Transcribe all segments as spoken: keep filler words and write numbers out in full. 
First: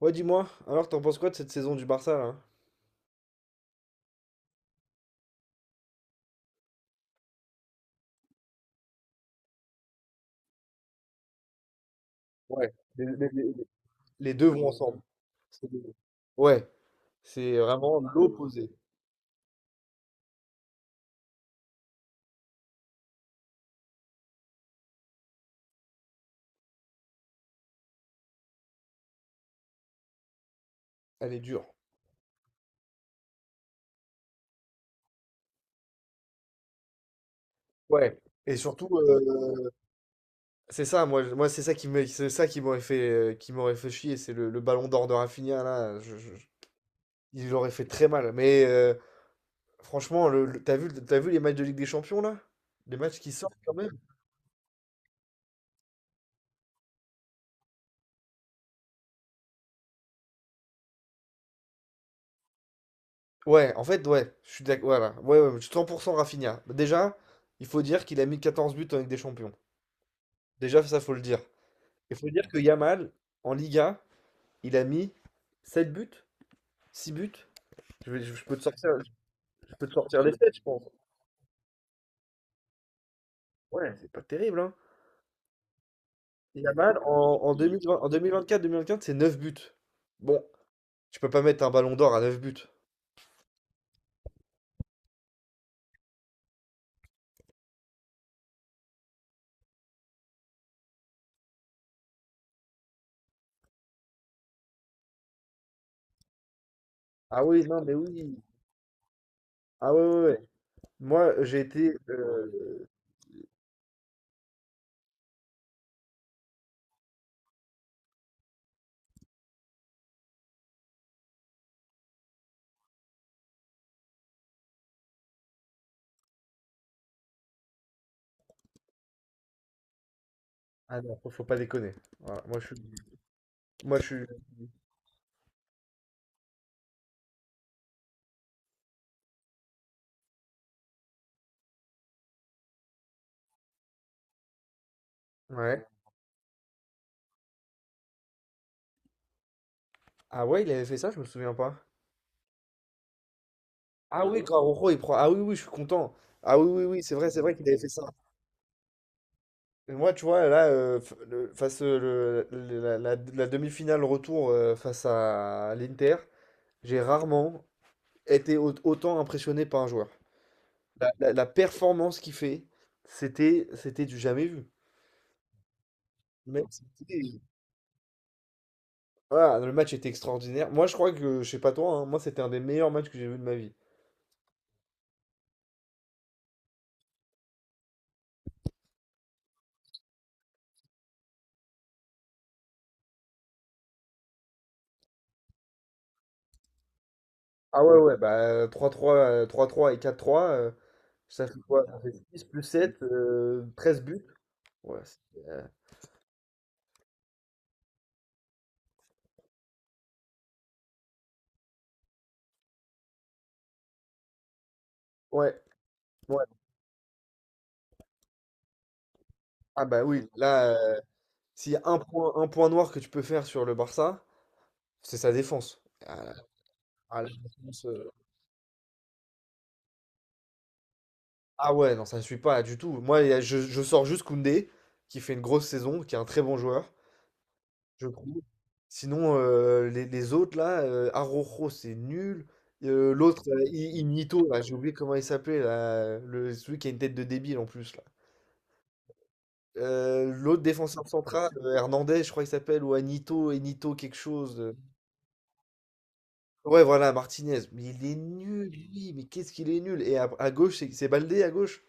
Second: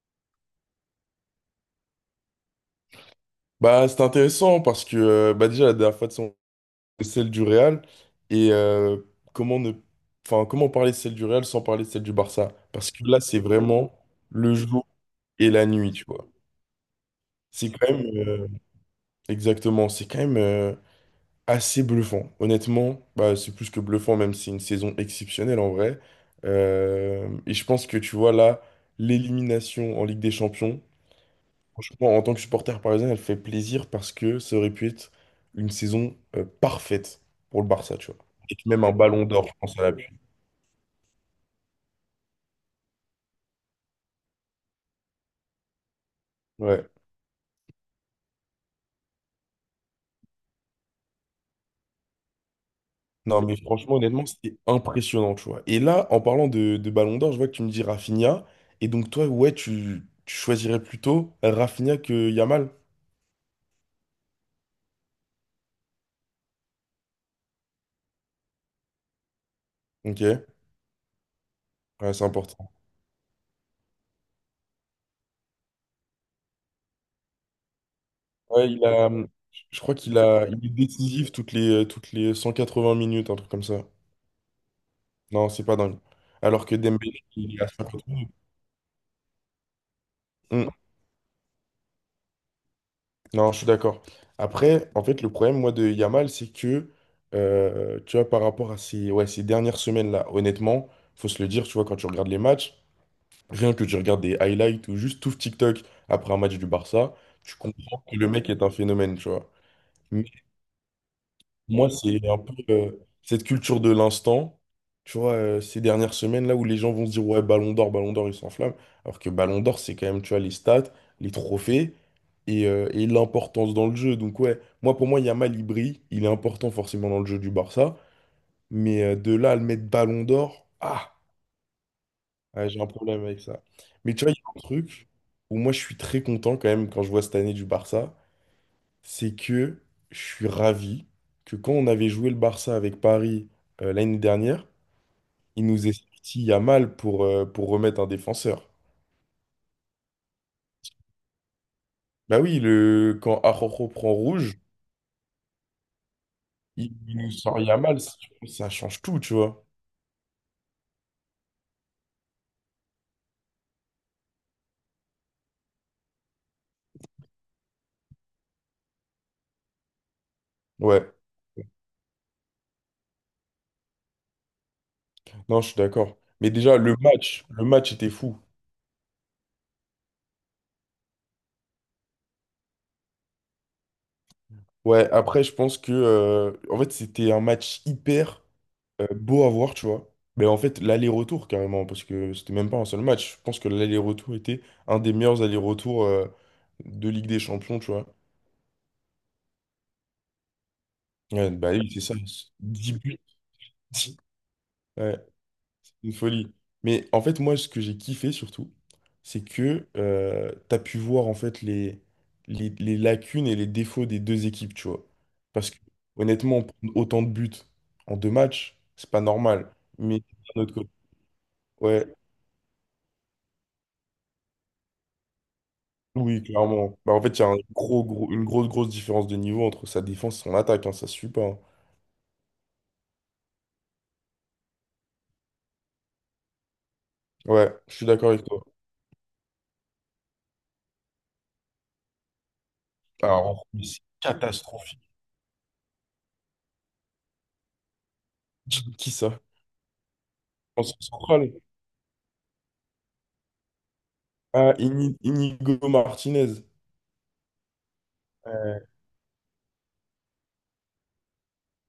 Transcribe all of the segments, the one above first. Ouais, dis-moi, alors t'en penses quoi de cette saison du Barça là? Bah, c'est intéressant parce que euh, bah, déjà la dernière fois, c'est celle du Real et euh, comment ne enfin comment parler de celle du Real sans parler de celle du Barça Ouais, parce que les, là les- c'est les- vraiment les deux le vont jour ensemble. et la C'est nuit, des- tu vois. Ouais, c'est C'est quand vraiment même euh, l'opposé. exactement, c'est quand même euh, assez bluffant. Honnêtement, bah, c'est plus que bluffant même si c'est une saison exceptionnelle en vrai. Euh, et je pense que tu vois là l'élimination en Ligue des Champions. Elle est dure. Franchement, en tant que supporter parisien, elle fait plaisir parce que ça aurait pu être une saison euh, parfaite pour le Barça, tu Ouais. vois. Et Et que même surtout, un ballon d'or, je euh, pense, à l'appui. c'est ça, moi, je- moi c'est ça qui me, c'est ça qui m'aurait fait, euh, qui m'aurait fait chier, c'est le, le ballon d'or de Rafinha là. je- je- je- Ouais. Il aurait fait très mal. Mais euh, franchement, le, le- t'as vu, t'as vu les matchs de Ligue des Champions là? Les matchs qui Non, sortent mais quand même? franchement, honnêtement, c'était impressionnant, tu vois. Et là, en parlant de, de ballon d'or, je vois que tu me dis Rafinha. Et donc, toi, ouais, tu, tu choisirais plutôt Rafinha que Yamal. Ouais, en fait, ouais, je suis d'accord. Voilà, ouais, ouais, je suis cent pour cent Rafinha. Bah, déjà, il faut dire qu'il a mis quatorze buts en Ligue des Champions. Ok, ouais, Déjà, ça, faut le dire. Il c'est faut dire que important. Yamal, en Liga, il a mis sept buts, six buts. Je, vais- je- peux te Ouais, il sortir, a, Je je peux te crois qu'il sortir les a, sept, je il est pense. décisif toutes les, toutes les cent quatre-vingts minutes, un truc comme ça. Ouais, c'est pas terrible, hein. Non, c'est pas dingue. Alors que Yamal, Dembélé, en, en il est à deux mille vingt, cinquante minutes. en vingt deux mille vingt-cinq, c'est neuf buts. Bon, tu peux pas mettre un ballon d'or à neuf buts. Non, je suis d'accord. Après, en fait, le problème, moi, de Yamal, c'est que, euh, tu vois, par rapport à ces, ouais, ces dernières semaines-là, honnêtement, faut se le dire, tu vois, quand tu regardes les matchs, rien que tu regardes des highlights ou juste tout TikTok après un match du Barça, Ah tu oui, non, mais comprends que le oui. mec est un phénomène, tu vois. Ah ouais, ouais, ouais. Moi, euh, j'ai Moi, été. c'est un peu euh, euh, cette culture de l'instant, tu vois, euh, ces dernières semaines, là où les gens vont se dire, ouais, Ballon d'Or, Ballon d'Or, ils s'enflamment, alors que Ballon d'Or, c'est quand même, tu vois, les stats, les trophées et, euh, et l'importance dans le jeu. Donc, ouais, moi, pour moi, Yamal, il brille, il est important forcément dans le jeu du Barça, mais euh, de là à le mettre Ballon d'Or, Ah ah, non, faut faut pas déconner. Voilà, moi, ouais, je suis. j'ai un problème avec ça. Moi, je Mais tu suis. vois, il y a un truc où moi, je suis très content quand même quand je vois cette année du Barça, c'est que je suis ravi que quand on avait joué le Barça avec Paris euh, l'année dernière, il Ouais. nous est sorti Yamal pour, euh, pour remettre un défenseur. Ah ouais, il avait fait ça, je me souviens pas. Bah oui, le, quand Araujo prend Ah oui, quand rouge, Araujo, il prend. Ah oui, oui, je suis content. Ah oui, oui, il, oui, c'est il vrai, nous c'est vrai sort qu'il avait fait Yamal, ça. ça, ça change tout, tu vois. Et moi, tu vois, là, euh, f- le- face euh, le- le- la, la- la demi-finale retour euh, face à l'Inter, j'ai rarement été au- autant impressionné par un joueur. La, Ouais, la- la performance qu'il fait, c'était, c'était du jamais vu. non, je suis d'accord. Mais Mais déjà, le c'était- match, le match était fou. voilà, le match était extraordinaire. Moi, je crois que, je sais pas toi, hein, moi, c'était un des meilleurs matchs que j'ai vu de ma vie. Ouais, après, je pense que, euh, en fait, c'était un match hyper euh, beau à voir, tu vois. Mais en fait, l'aller-retour, carrément, parce que c'était même pas un seul match. Je pense que l'aller-retour était un des meilleurs allers-retours euh, de Ligue des Champions, Ah tu ouais, vois. ouais, bah euh, trois trois euh, trois trois et quatre trois euh, ça Ouais, fait bah quoi? oui, Ça c'est fait ça. six plus Dix sept, buts. euh, treize buts. Ouais, Ouais. c'est- euh, Une folie. Mais en fait, moi, ce que j'ai kiffé surtout, c'est que euh, t'as pu voir en fait les, les, les lacunes et les défauts des deux équipes, tu vois. ouais, Parce que ouais. honnêtement, prendre autant de buts en deux matchs, c'est pas normal. Ah bah Mais oui, d'un autre là. côté, S'il y a un ouais, point, un point noir que tu peux faire sur le Barça, c'est sa défense. Ah, oui, clairement. Bah, en ah, la fait, il y a un défense, gros, euh, gros, une grosse, grosse différence de niveau entre sa défense et son attaque, hein, ça se suit pas, hein. ah ouais, non, ça ne suit pas du tout. Moi, il y a- je, je sors juste Koundé, qui fait une grosse saison, qui est un très bon joueur, Ouais, je suis je d'accord trouve. avec toi. Sinon, euh, les, les autres, là, euh, Araujo, c'est nul. Euh, l'autre, euh, Alors, mais I- c'est Ignito, là, j'ai oublié catastrophique. comment il s'appelait, là, le, celui qui a une tête de débile en plus, là. Qui ça? Euh, l'autre En défenseur central, central. euh, Hernandez, je crois qu'il s'appelle, ou Anito, Enito, quelque chose. euh, Ah, Ini- Inigo Martinez. Ouais, voilà, Martinez. Mais il est nul, Euh, lui. Mais qu'est-ce qu'il est nul. Et à, à gauche, c'est c'est Baldé à gauche.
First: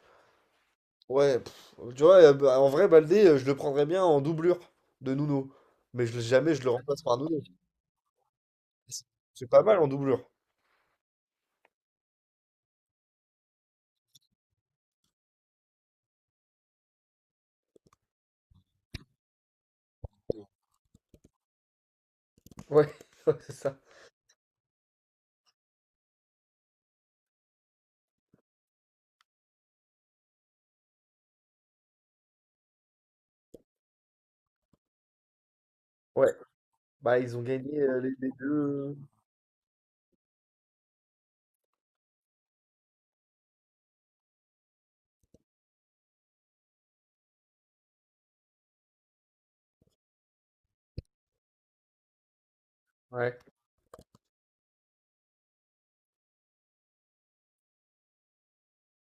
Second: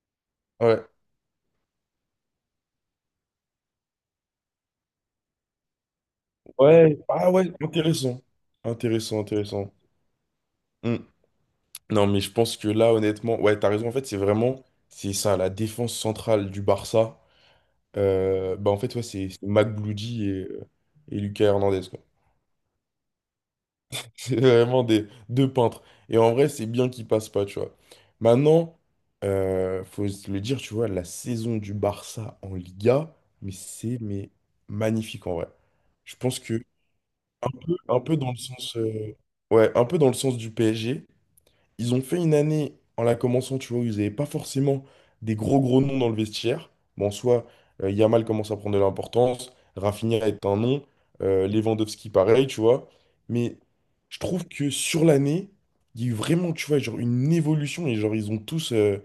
Ouais. Ouais, pff, tu vois, euh, bah, en vrai, Baldé, euh, je le prendrais bien en doublure de Nuno. Mais je, jamais je le Ouais. remplace par Ah Nuno. ouais, Intéressant, C'est Intéressant, c'est pas intéressant. mal en doublure. Hmm. Non, mais je pense que là, honnêtement, ouais, t'as raison. En fait, c'est vraiment, c'est ça, la défense centrale du Barça. Euh, bah, en fait, ouais, c'est c'est Mac Bloody et, euh, et Lucas Hernandez, quoi. Ouais, ouais, c'est ça. C'est vraiment des deux peintres. Et en vrai, c'est bien qu'ils passent pas, tu vois. Maintenant, euh, faut se le dire, tu vois, la saison du Barça en Liga, mais c'est mais magnifique en vrai. Je Ouais. pense que Bah, ils ont gagné un euh, les, peu les dans le deux. sens, euh, euh, ouais, un peu dans le sens du P S G. Ils ont fait une année en la commençant, tu vois, où ils n'avaient pas forcément des gros gros noms dans le vestiaire. Bon, soit euh, Yamal commence à prendre de l'importance, Rafinha est un nom, euh, Lewandowski pareil, tu vois. Ouais. Mais je trouve que sur l'année, il y a eu vraiment, tu vois, genre une évolution et genre ils ont tous euh,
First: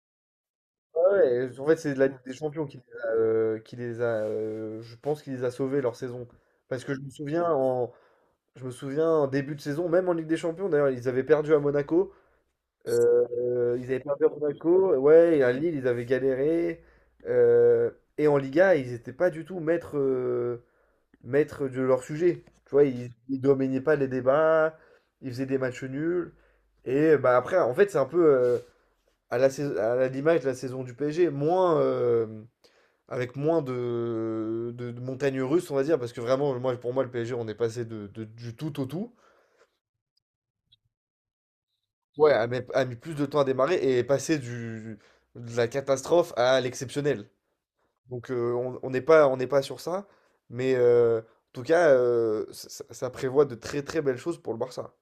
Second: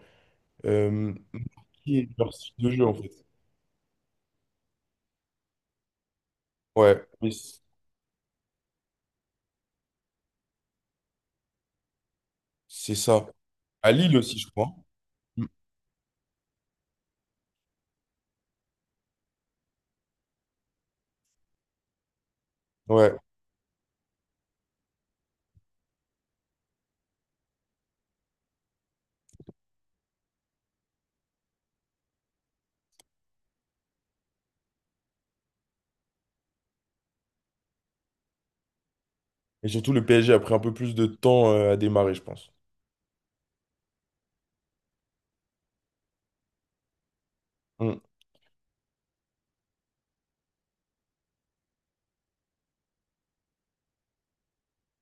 euh, Ouais, ouais, en fait, c'est de la marqué Ligue leur des style Champions de qui les jeu en a, fait. euh, qui les a euh, je pense qu'il les a sauvés leur saison. Parce que je Ouais, me mais souviens c- en, je me souviens en début de saison, même en Ligue des Champions, d'ailleurs, ils avaient perdu à Monaco. c'est ça. Euh, ils À avaient Lille perdu à aussi, je crois. Monaco, ouais, et Mm. à Lille, ils avaient galéré. Euh, et en Liga, ils n'étaient pas du tout maîtres, euh, maîtres de leur sujet. Tu vois, ils, Ouais. ils dominaient pas les débats, ils faisaient des matchs nuls. Et bah après, en fait, c'est un peu euh, à la saison- à la- l'image de la saison du P S G, moins, euh, avec moins de, de, de montagnes russes, on va dire, parce que vraiment, moi, pour moi, le P S G, on est passé de, de- du tout au tout. Et surtout, le P S G a pris un peu plus de temps euh, à démarrer, je Ouais, a pense. mis, a mis plus de temps à démarrer et est passé du, de la catastrophe à l'exceptionnel. Mm. Donc euh, on on n'est pas, on n'est pas sur ça, mais euh, en tout cas, euh, ça, ça- ça prévoit de très très belles choses pour le Barça.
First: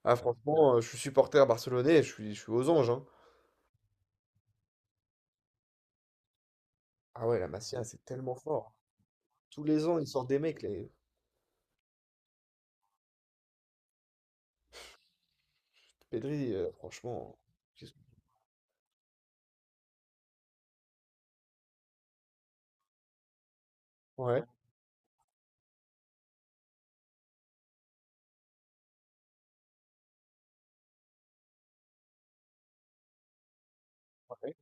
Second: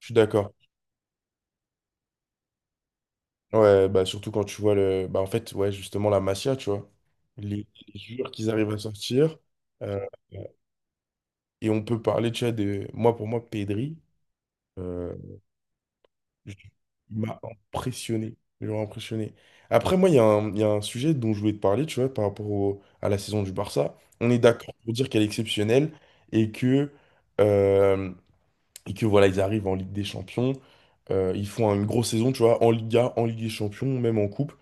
Je suis Ah d'accord. franchement, euh, je suis supporter barcelonais, et je suis, je suis aux anges, hein. Ouais, bah surtout quand tu vois le. Bah en fait, ouais, justement, la Masia, tu vois. Ah ouais, la Les, Masia, les c'est joueurs tellement qu'ils arrivent fort. à sortir. Tous les ans, euh, ils sortent des mecs, les et on peut parler, tu vois, de. Moi, pour moi, Pedri, euh, Pedri, je- euh, il franchement. m'a qu'est-ce que- impressionné. Genre impressionné. Après, moi, il y a un, il y a un sujet dont je voulais te parler, tu vois, par rapport au- à la saison du Barça. On est Ouais, d'accord pour dire qu'elle est exceptionnelle et que. euh, et que voilà, ils arrivent en Ligue des Champions, euh, ils font une grosse saison, tu vois, en Liga, en Ligue des Champions, même en Coupe.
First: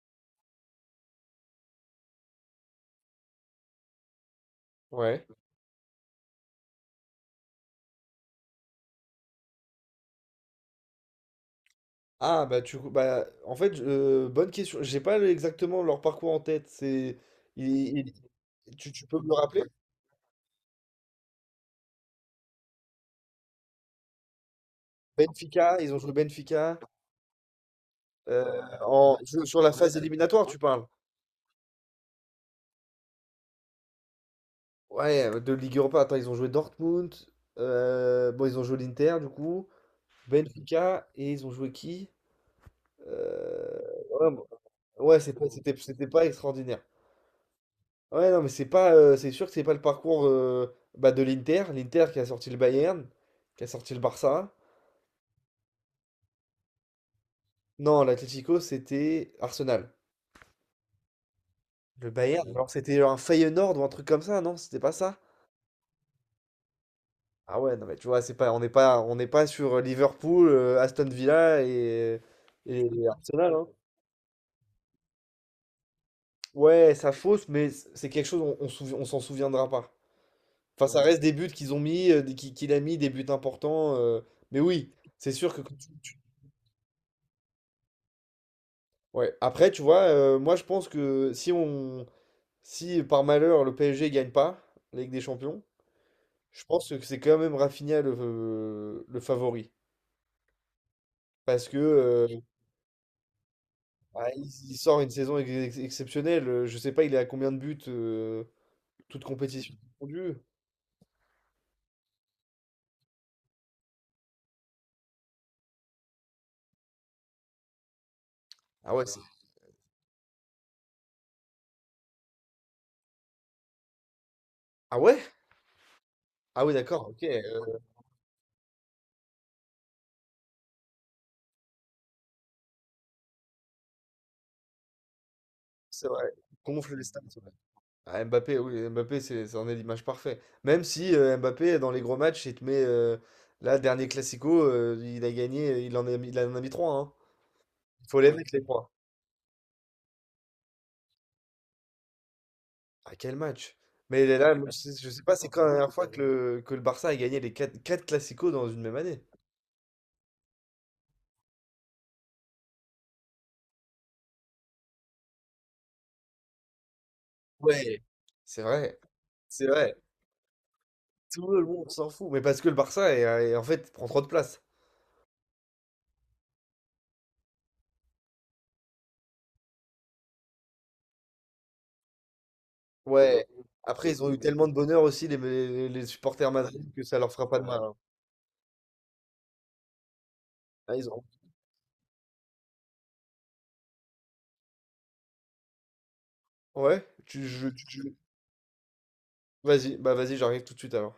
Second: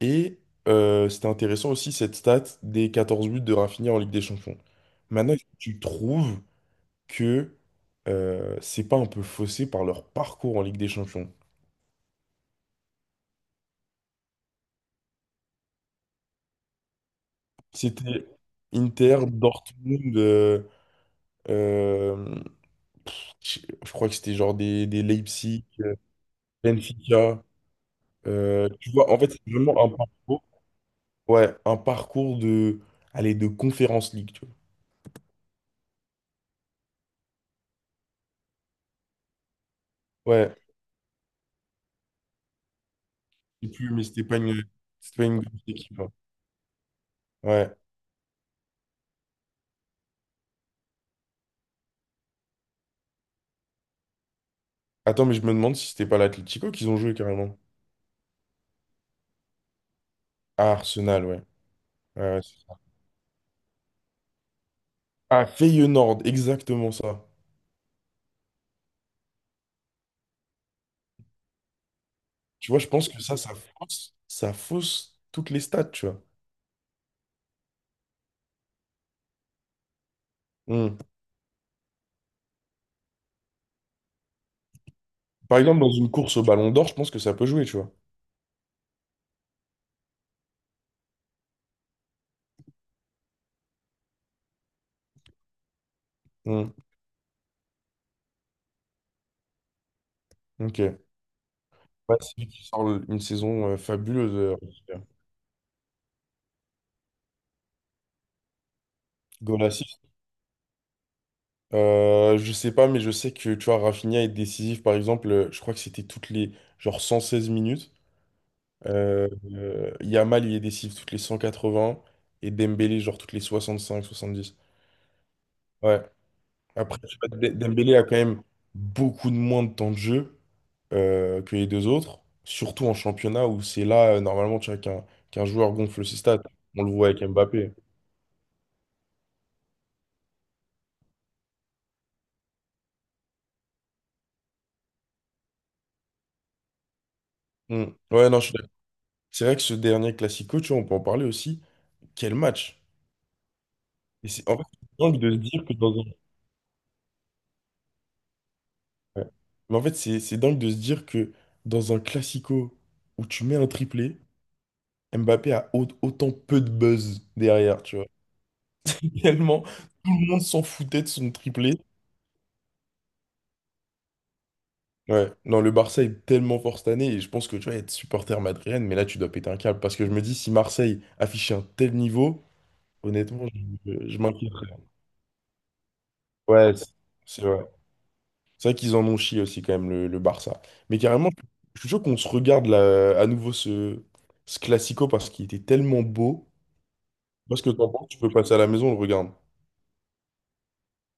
Et euh, c'était intéressant aussi cette stat des quatorze buts de Rafinha en Ligue des Champions. ouais. Maintenant, est-ce que tu trouves que euh, c'est pas un peu faussé par leur parcours en Ligue des Champions? Ah bah tu bah en fait, euh, bonne question. J'ai pas le- exactement leur parcours en tête. C'est il- il- C'était tu, tu peux Inter, me le rappeler? Dortmund, euh, euh, pff, je je crois que c'était genre des, des Leipzig, Benfica, ils euh, ont joué Benfica, Benfica. Euh, euh, tu vois, en en fait, sur c'est sur la vraiment un phase parcours. éliminatoire, tu parles. Ouais, un parcours de, allez, de Conférence League, tu Ouais, de Ligue Europa. Attends, ils ont joué Dortmund. Euh, bon, ils ont joué l'Inter du coup. vois. Ouais, Benfica et ils ont joué qui? Euh, je sais plus, mais c'était ouais, pas bon, une, c'était ouais, pas c'est une pas- grosse c'était équipe, c'était hein. pas extraordinaire. Ouais. Ouais, non, mais c'est pas euh, c'est sûr que c'est pas le parcours, euh, bah, de l'Inter, l'Inter qui a sorti le Bayern, qui a sorti le Barça. Attends, mais je me demande si c'était pas l'Atlético qu'ils ont joué carrément. Non, l'Atlético, c'était Arsenal. Ah, Arsenal, ouais. Le Ouais, ouais, Bayern, ok, c'est alors ça. c'était un Feyenoord ou un truc comme ça, non? C'était pas ça? Ah, Feyenoord, exactement ça. Ah ouais, non mais tu vois, c'est pas, on n'est pas, on n'est pas sur Liverpool, euh, Aston Villa et, Tu vois, je et pense que ça, ça Arsenal, hein. fausse, ça fausse toutes les stats, tu vois. Ouais, ça fausse, mais c- c'est quelque chose, on, on souvi- on s'en souviendra pas. Enfin, Hmm. ça, ouais, reste des buts qu'ils ont mis, euh, des- qui- qu'il a mis, des buts importants. euh, mais oui, c'est sûr Par que quand exemple, dans tu- une tu- course au Ballon d'Or, je pense que ça peut jouer, tu vois. ouais. Après, tu vois, euh, moi je pense que si on, si par malheur le P S G gagne pas la Ligue des Champions, je Hmm. pense que c'est quand même Rafinha le, euh, le favori. Ok. Ouais, Parce que euh, c'est lui qui sort le- une saison euh, bah, fabuleuse, il, euh, en il tout cas. sort une saison ex- ex- exceptionnelle. Euh, Je sais pas, il est à combien de buts, euh, toute compétition Golas. confondue. Euh, je sais pas, mais je sais que tu vois, Rafinha est décisif. Par exemple, euh, je crois que c'était toutes les genre cent seize minutes. Ah ouais, c'est- Euh, euh, Yamal, il est décisif toutes les cent quatre-vingts, et Dembélé, genre toutes les soixante-cinq, soixante-dix. Ah ouais? Ouais. Ah oui, Après, je d'accord, sais ok. pas, D- euh, Dembélé a quand même beaucoup de moins de temps de jeu euh, que les deux autres, surtout en championnat où c'est là, euh, normalement, tu vois, qu'un qu'un joueur gonfle C'est ses vrai. stats. On le Gonfle les voit stats. avec Ouais. Mbappé. Ah, Mbappé, oui, Mbappé, c'est, c'en est l'image parfaite. Même si euh, Mbappé, dans les gros matchs, il te met. Euh, là, dernier Classico, euh, il a gagné, il en a mis, il en a mis trois. Hmm. Il faut Ouais, les non, je mettre, suis les d'accord. trois. C'est vrai que ce dernier Classico, tu vois, on peut en parler aussi. Quel match! À quel match? Mais Et c'est, là, en fait, moi, je c'est sais je dingue sais de pas, se c'est quand dire la que dans dernière un... fois que le, que le Barça a gagné les quatre, quatre Clasico dans une même année. ouais. Mais en fait, c'est c'est dingue de se dire que dans un classico où tu mets un triplé, Mbappé a au- autant peu de buzz derrière, tu Ouais, vois. c'est vrai, Tellement, c'est vrai. tout le monde s'en foutait de son Tout le triplé. monde s'en fout. Mais parce que le Barça, est- est- en fait, prend trop de place. Ouais, non, le Barça est tellement fort cette année et je pense que tu vas être supporter madrilène, mais là, tu dois péter un câble parce que je me dis, si Marseille affichait un tel niveau, Ouais. honnêtement, je, je, Après, je ils ont eu m'inquiéterais. tellement de bonheur aussi, les, les, les supporters Ouais, Madrid, c'est que ça leur c'est fera pas de vrai. mal, hein. C'est vrai qu'ils en ont chié aussi quand même le, le Barça. Ah, Mais ils ont... carrément, je suis chaud qu'on se regarde là, à nouveau ce, ce classico parce qu'il était tellement beau. Ouais. tu, Parce je- que tu- t'en penses, tu- tu peux passer à la maison, on le regarde. Vas-y, bah vas-y, j'arrive tout de suite alors.